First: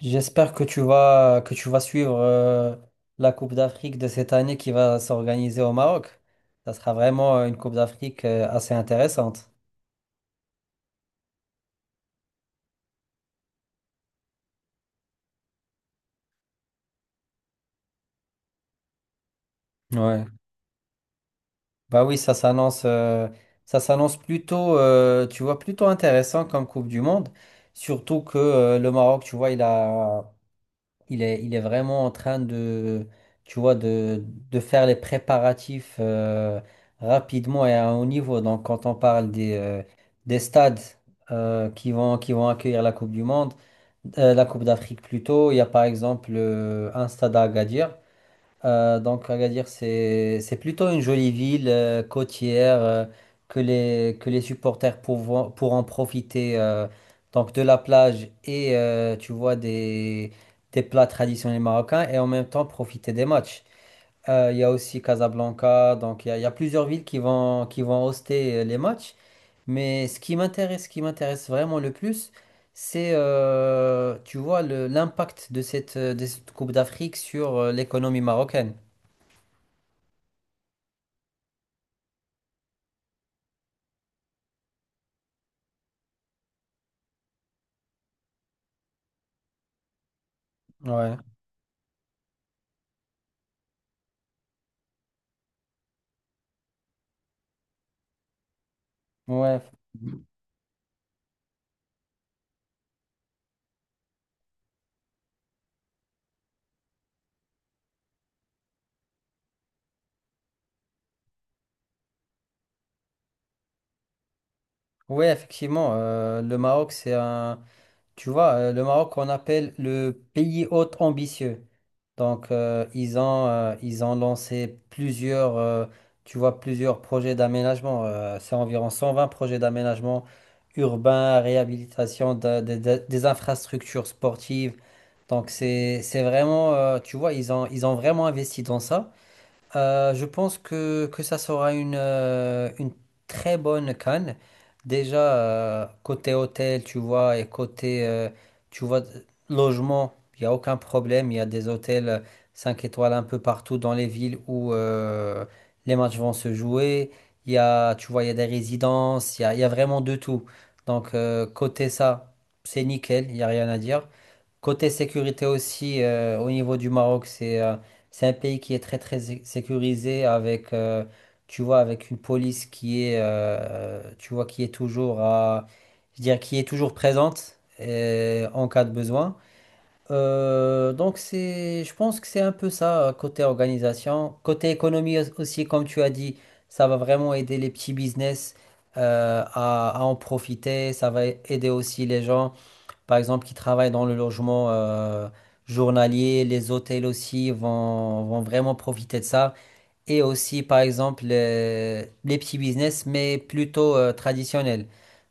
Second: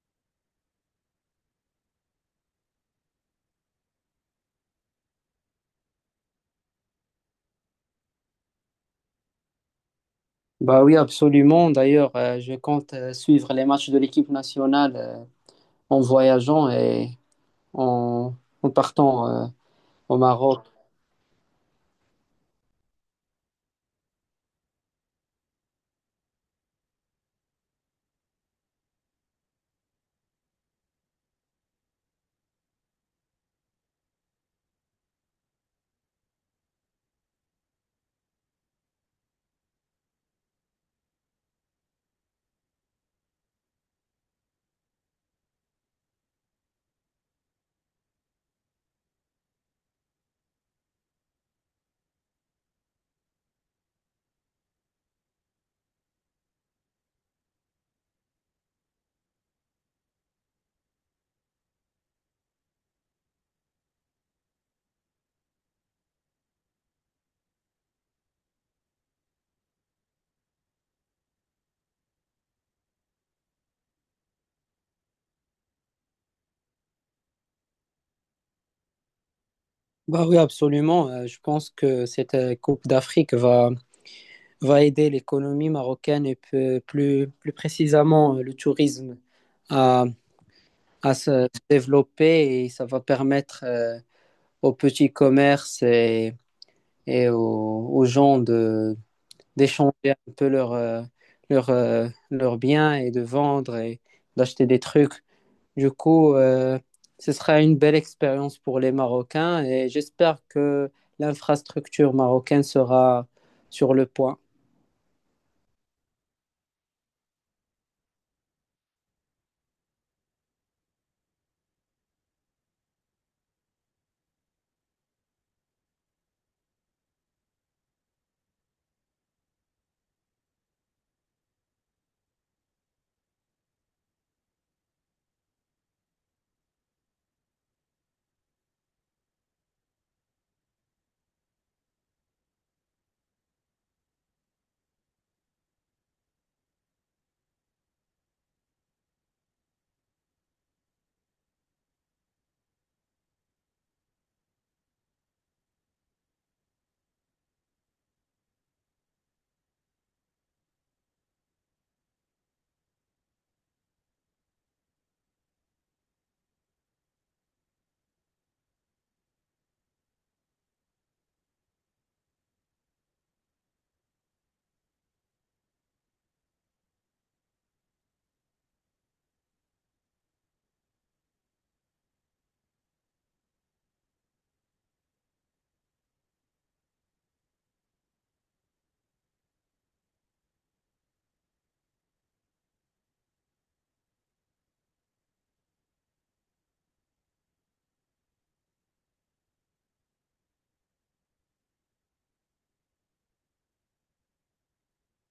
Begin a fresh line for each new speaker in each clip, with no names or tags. J'espère que tu vas suivre la Coupe d'Afrique de cette année qui va s'organiser au Maroc. Ça sera vraiment une Coupe d'Afrique assez intéressante.
Bah oui, absolument. D'ailleurs, je compte suivre les matchs de l'équipe nationale en voyageant et en, en partant au
Ouais.
Maroc.
Bah oui, ça s'annonce plutôt tu vois plutôt intéressant comme Coupe du Monde, surtout que le Maroc, tu vois, il est vraiment en train de, tu vois, de faire les préparatifs rapidement et à un haut niveau. Donc, quand on parle des stades qui vont accueillir la Coupe du Monde, la Coupe d'Afrique plutôt, il y a par exemple un stade à Agadir. Donc Agadir, c'est plutôt une jolie ville côtière que les supporters pourront profiter donc de la plage et tu vois des plats traditionnels marocains et en même temps profiter des matchs. Il y a aussi Casablanca, donc il y a plusieurs villes qui vont hoster les matchs. Mais ce qui m'intéresse vraiment le plus, c'est tu vois l'impact de cette Coupe d'Afrique sur l'économie marocaine.
Bah oui, absolument. Je pense que cette Coupe d'Afrique va aider l'économie marocaine et plus précisément le tourisme à, à
Ouais,
se développer, et ça va permettre aux petits commerces et aux gens
ouais,
d'échanger un peu leurs biens et de vendre et d'acheter des trucs. Du coup, ce sera une belle expérience pour les Marocains, et j'espère que l'infrastructure marocaine sera sur le point.
ouais, effectivement, le Maroc, c'est un, tu vois, le Maroc, on appelle le pays hôte ambitieux. Donc, ils ont lancé plusieurs, tu vois, plusieurs projets d'aménagement. C'est environ 120 projets d'aménagement urbain, réhabilitation des infrastructures sportives. Donc, c'est vraiment, tu vois, ils ont vraiment investi dans ça. Je pense que ça sera une très bonne canne. Déjà, côté hôtel, tu vois, et côté, tu vois, logement, il n'y a aucun problème. Il y a des hôtels 5 étoiles un peu partout dans les villes où les matchs vont se jouer. Il y a, tu vois, il y a des résidences, il y a vraiment de tout. Donc, côté ça, c'est nickel, il n'y a rien à dire. Côté sécurité aussi, au niveau du Maroc, c'est un pays qui est très très sécurisé avec, tu vois, avec une police qui est, tu vois, qui est toujours à, je dirais, qui est toujours présente en cas de besoin. Donc c'est, je pense que c'est un peu ça côté organisation, côté économie aussi, comme tu as dit, ça va vraiment aider les petits business à en profiter, ça va aider aussi les gens par exemple, qui travaillent dans le logement journalier. Les hôtels aussi vont vraiment profiter de ça et aussi par exemple les petits business, mais plutôt traditionnels.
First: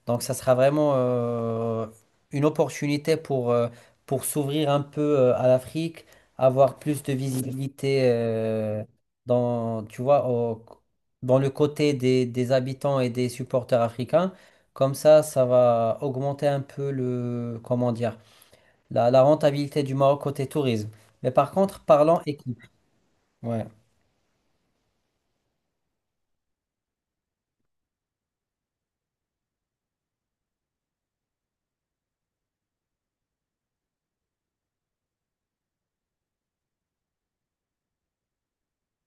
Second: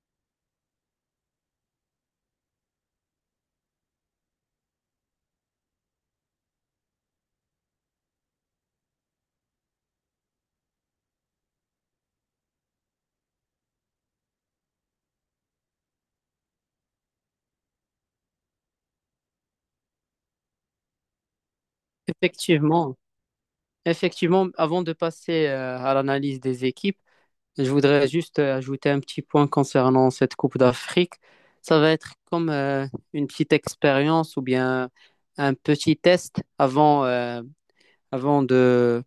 Donc ça sera vraiment une opportunité pour s'ouvrir un peu à l'Afrique, avoir plus de visibilité dans, tu vois, dans le côté des habitants et des supporters africains. Comme ça va augmenter un peu le, comment dire, la rentabilité du Maroc côté tourisme. Mais par contre, parlant équipe.
Effectivement,
Ouais.
effectivement, avant de passer à l'analyse des équipes, je voudrais juste ajouter un petit point concernant cette Coupe d'Afrique. Ça va être comme une petite expérience ou bien un petit test avant de,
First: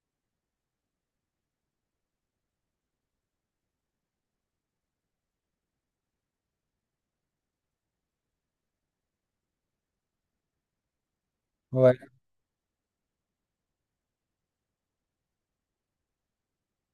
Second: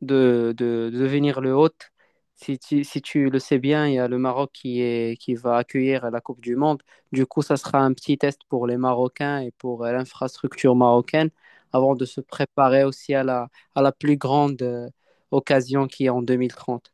de, de- de devenir le hôte. Si tu le sais bien, il y a le Maroc qui va accueillir la Coupe du Monde. Du coup, ça sera un petit test pour les Marocains et pour l'infrastructure marocaine avant
Ouais.
de se préparer aussi à la plus grande occasion qui est en 2030.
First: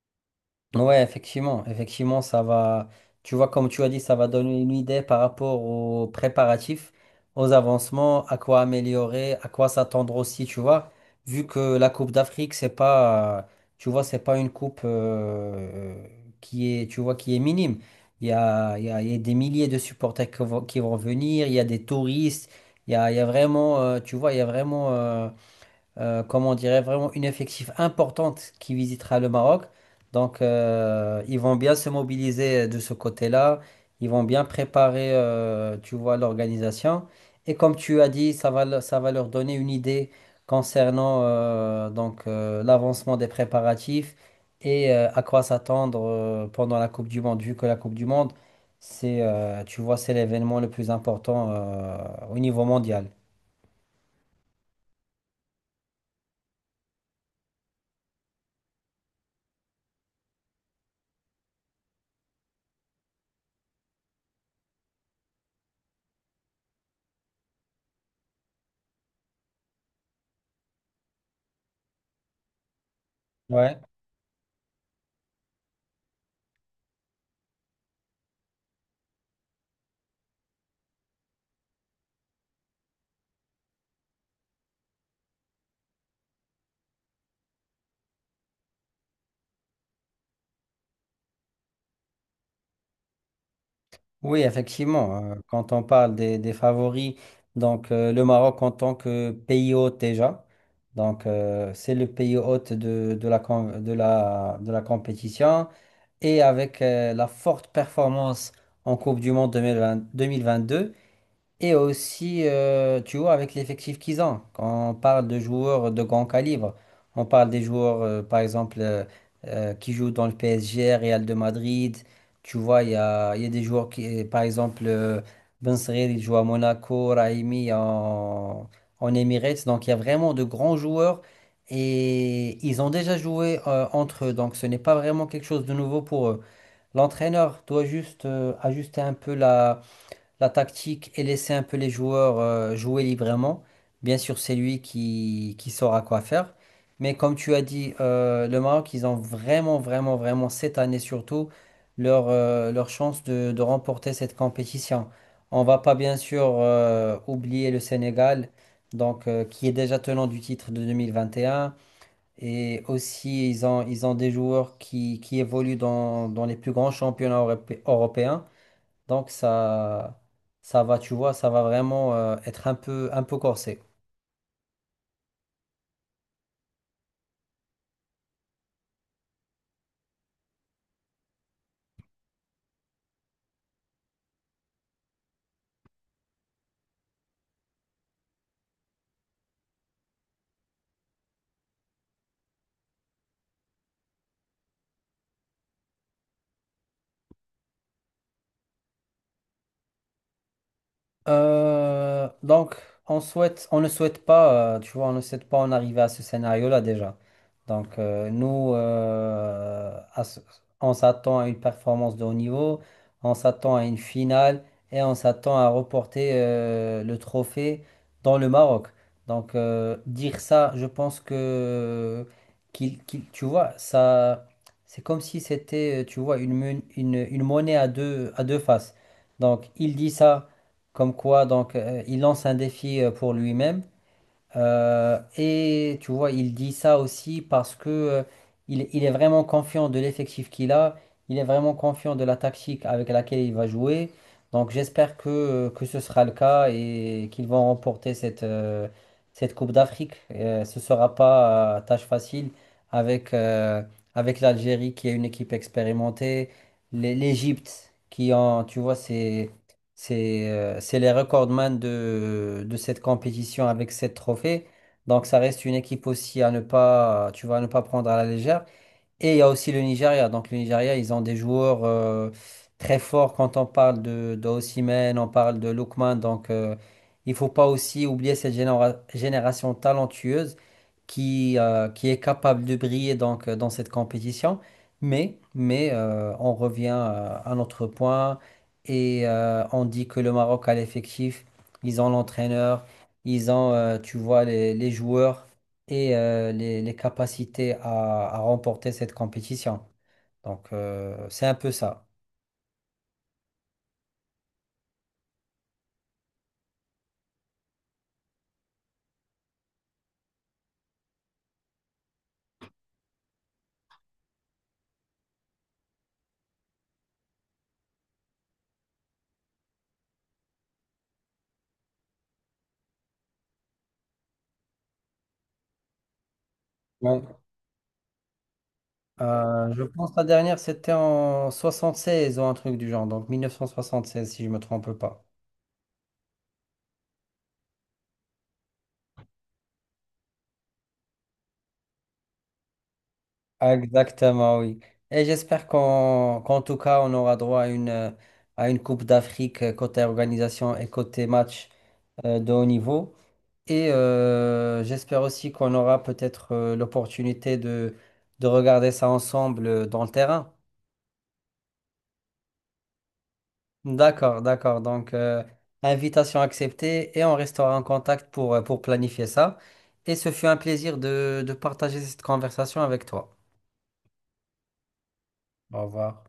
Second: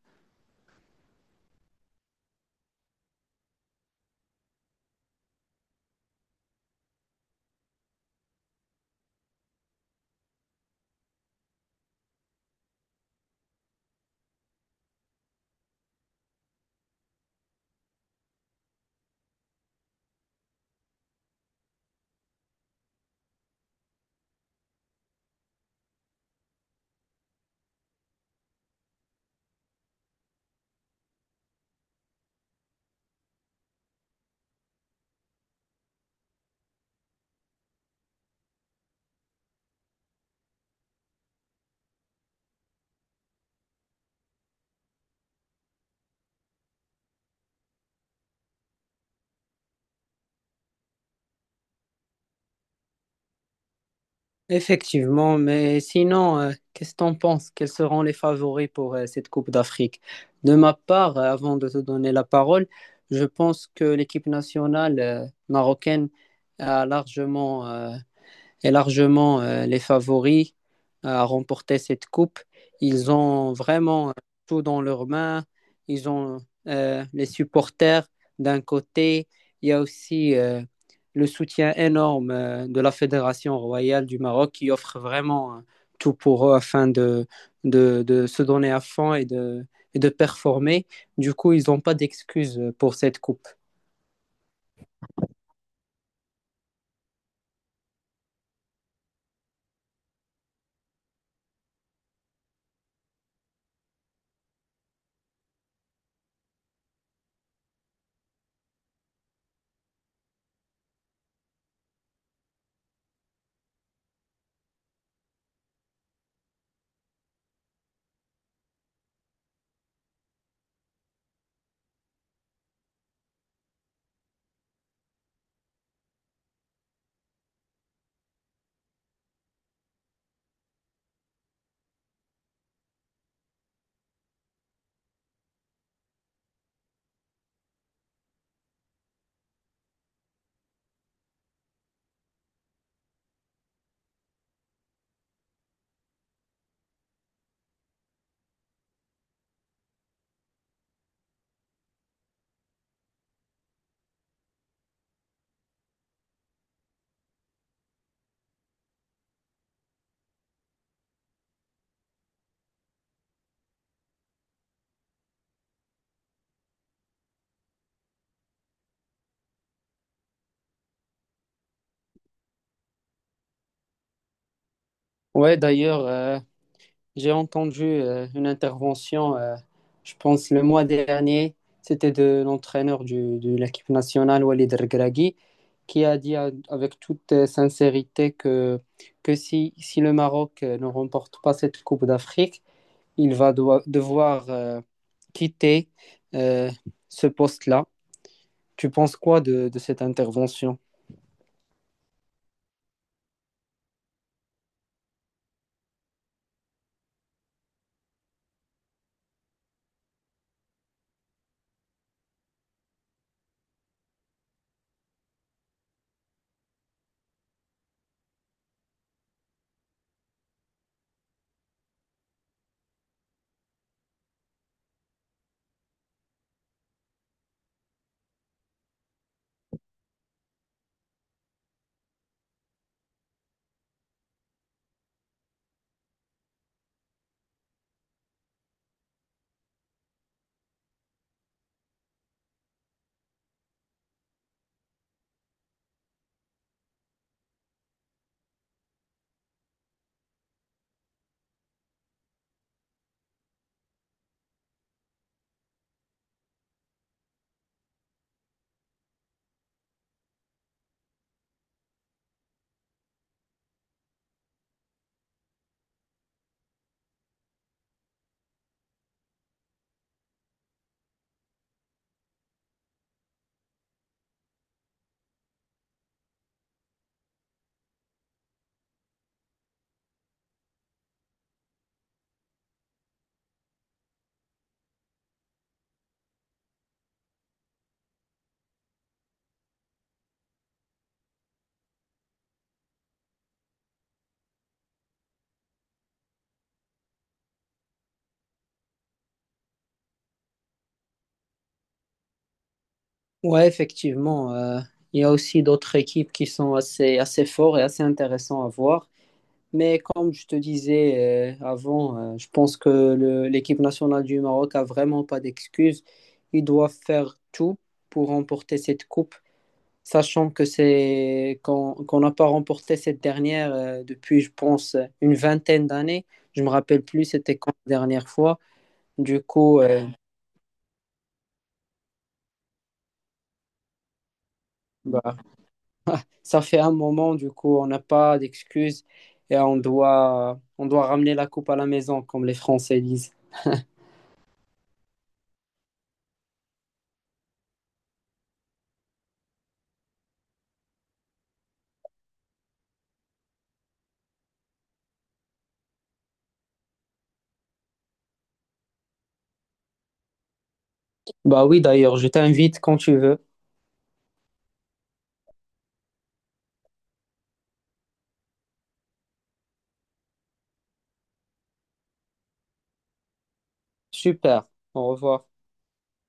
Ouais, effectivement, effectivement, ça va, tu vois, comme tu as dit, ça va donner une idée par rapport aux préparatifs, aux avancements, à quoi améliorer, à quoi s'attendre aussi, tu vois, vu que la Coupe d'Afrique, c'est pas, tu vois, c'est pas une coupe qui est, tu vois, qui est minime. Il y a, il y a des milliers de supporters qui vont venir, il y a des touristes, il y a vraiment, tu vois, il y a vraiment comment on dirait, vraiment une effectif importante qui visitera le Maroc. Donc, ils vont bien se mobiliser de ce côté-là. Ils vont bien préparer, tu vois, l'organisation. Et comme tu as dit, ça va, ça va leur donner une idée concernant donc l'avancement des préparatifs et à quoi s'attendre pendant la Coupe du Monde, vu que la Coupe du Monde, c'est, tu vois, c'est l'événement le plus important au niveau mondial.
Effectivement, mais sinon, qu'est-ce que t'en penses? Quels seront les favoris pour cette Coupe d'Afrique? De ma part, avant de te donner la parole, je pense que l'équipe nationale marocaine a largement est largement les favoris à remporter cette coupe. Ils ont
Ouais.
vraiment tout dans leurs mains. Ils ont les supporters d'un côté. Il y a aussi le soutien énorme de la Fédération royale du Maroc, qui offre vraiment tout pour eux afin de se donner à fond et et de performer. Du coup, ils n'ont pas d'excuses pour cette coupe.
Oui, effectivement, quand on parle des favoris, donc le Maroc en tant que pays hôte déjà, donc c'est le pays hôte de la, com- de la compétition et avec la forte performance en Coupe du Monde 2020 2022, et aussi, tu vois, avec l'effectif qu'ils ont, quand on parle de joueurs de grand calibre, on parle des joueurs, par exemple, qui jouent dans le PSG, Real de Madrid, tu vois, il y a des joueurs qui, par exemple, Ben Seghir, il joue à Monaco, Raimi en, en Emirates, donc il y a vraiment de grands joueurs et ils ont déjà joué entre eux, donc ce n'est pas vraiment quelque chose de nouveau pour eux. L'entraîneur doit juste ajuster un peu la la tactique et laisser un peu les joueurs jouer librement. Bien sûr, c'est lui qui saura quoi faire. Mais comme tu as dit, le Maroc, ils ont vraiment, vraiment, vraiment, cette année surtout, leur chance de remporter cette compétition. On va pas bien sûr oublier le Sénégal, donc, qui est déjà tenant du titre de 2021. Et un. Et aussi, ils ont des joueurs qui évoluent dans, dans les plus grands championnats européens. Donc ça va, tu vois, ça va vraiment être un peu corsé.
Ouais, d'ailleurs, j'ai entendu une intervention, je pense le mois dernier, c'était de l'entraîneur de l'équipe nationale, Walid Regragui, qui a avec toute sincérité que si le Maroc ne remporte pas cette Coupe d'Afrique, il va devoir quitter euh, ce poste-là. Tu penses quoi de cette intervention?
Donc, on souhaite, on ne souhaite pas, tu vois, on ne souhaite pas en arriver à ce scénario-là déjà. Donc, nous, on s'attend à une performance de haut niveau, on s'attend à une finale et on s'attend à reporter le trophée dans le Maroc. Donc, dire ça, je pense que tu vois, ça, c'est comme si c'était, tu vois, une monnaie à deux faces. Donc, il dit ça. Comme quoi, donc, il lance un défi pour lui-même. Et tu vois, il dit ça aussi parce que il est vraiment confiant de l'effectif qu'il a. Il est vraiment confiant de la tactique avec laquelle il va jouer. Donc, j'espère que ce sera le cas et qu'ils vont remporter cette Coupe d'Afrique. Ce ne sera pas tâche facile avec, euh, avec l'Algérie qui est une équipe expérimentée, l'Égypte qui en, tu vois, c'est les recordman de cette compétition avec sept trophées. Donc ça reste une équipe aussi à ne pas, tu vois, à ne pas prendre à la légère. Et il y a aussi le Nigeria. Donc le Nigeria, ils ont des joueurs très forts quand on parle de Osimhen, on parle de Lookman. Donc il faut pas aussi oublier cette génération talentueuse qui est capable de briller donc, dans cette compétition. Mais, on revient à notre point et on dit que le Maroc a l'effectif, ils ont l'entraîneur, ils ont, tu vois, les joueurs et les capacités à remporter cette compétition. Donc, c'est un peu ça.
Ouais, effectivement, il y a aussi d'autres équipes qui sont assez fortes et assez intéressantes à voir. Mais comme je te disais je pense que l'équipe nationale du Maroc a vraiment pas d'excuses. Ils doivent faire tout pour remporter cette coupe, sachant que c'est qu'on qu'on n'a pas remporté cette dernière depuis, je pense, une vingtaine d'années. Je me rappelle plus,
Bon,
c'était quand la dernière fois. Du coup,
je pense que la dernière, c'était en 76 ou un truc du genre, donc 1976, si je me trompe pas.
bah, ça fait un moment. Du coup, on n'a pas d'excuses et on doit ramener la coupe à la maison, comme les Français disent.
Exactement, oui. Et j'espère qu'en tout cas, on aura droit à une Coupe d'Afrique côté organisation et côté match de haut niveau. Et j'espère aussi qu'on aura peut-être l'opportunité de regarder ça ensemble dans le terrain.
Bah oui, d'ailleurs, je t'invite quand tu veux.
D'accord, d'accord. Donc, invitation acceptée et on restera en contact pour planifier ça. Et ce fut un plaisir de partager cette conversation avec toi.
Super, au revoir.
Au revoir.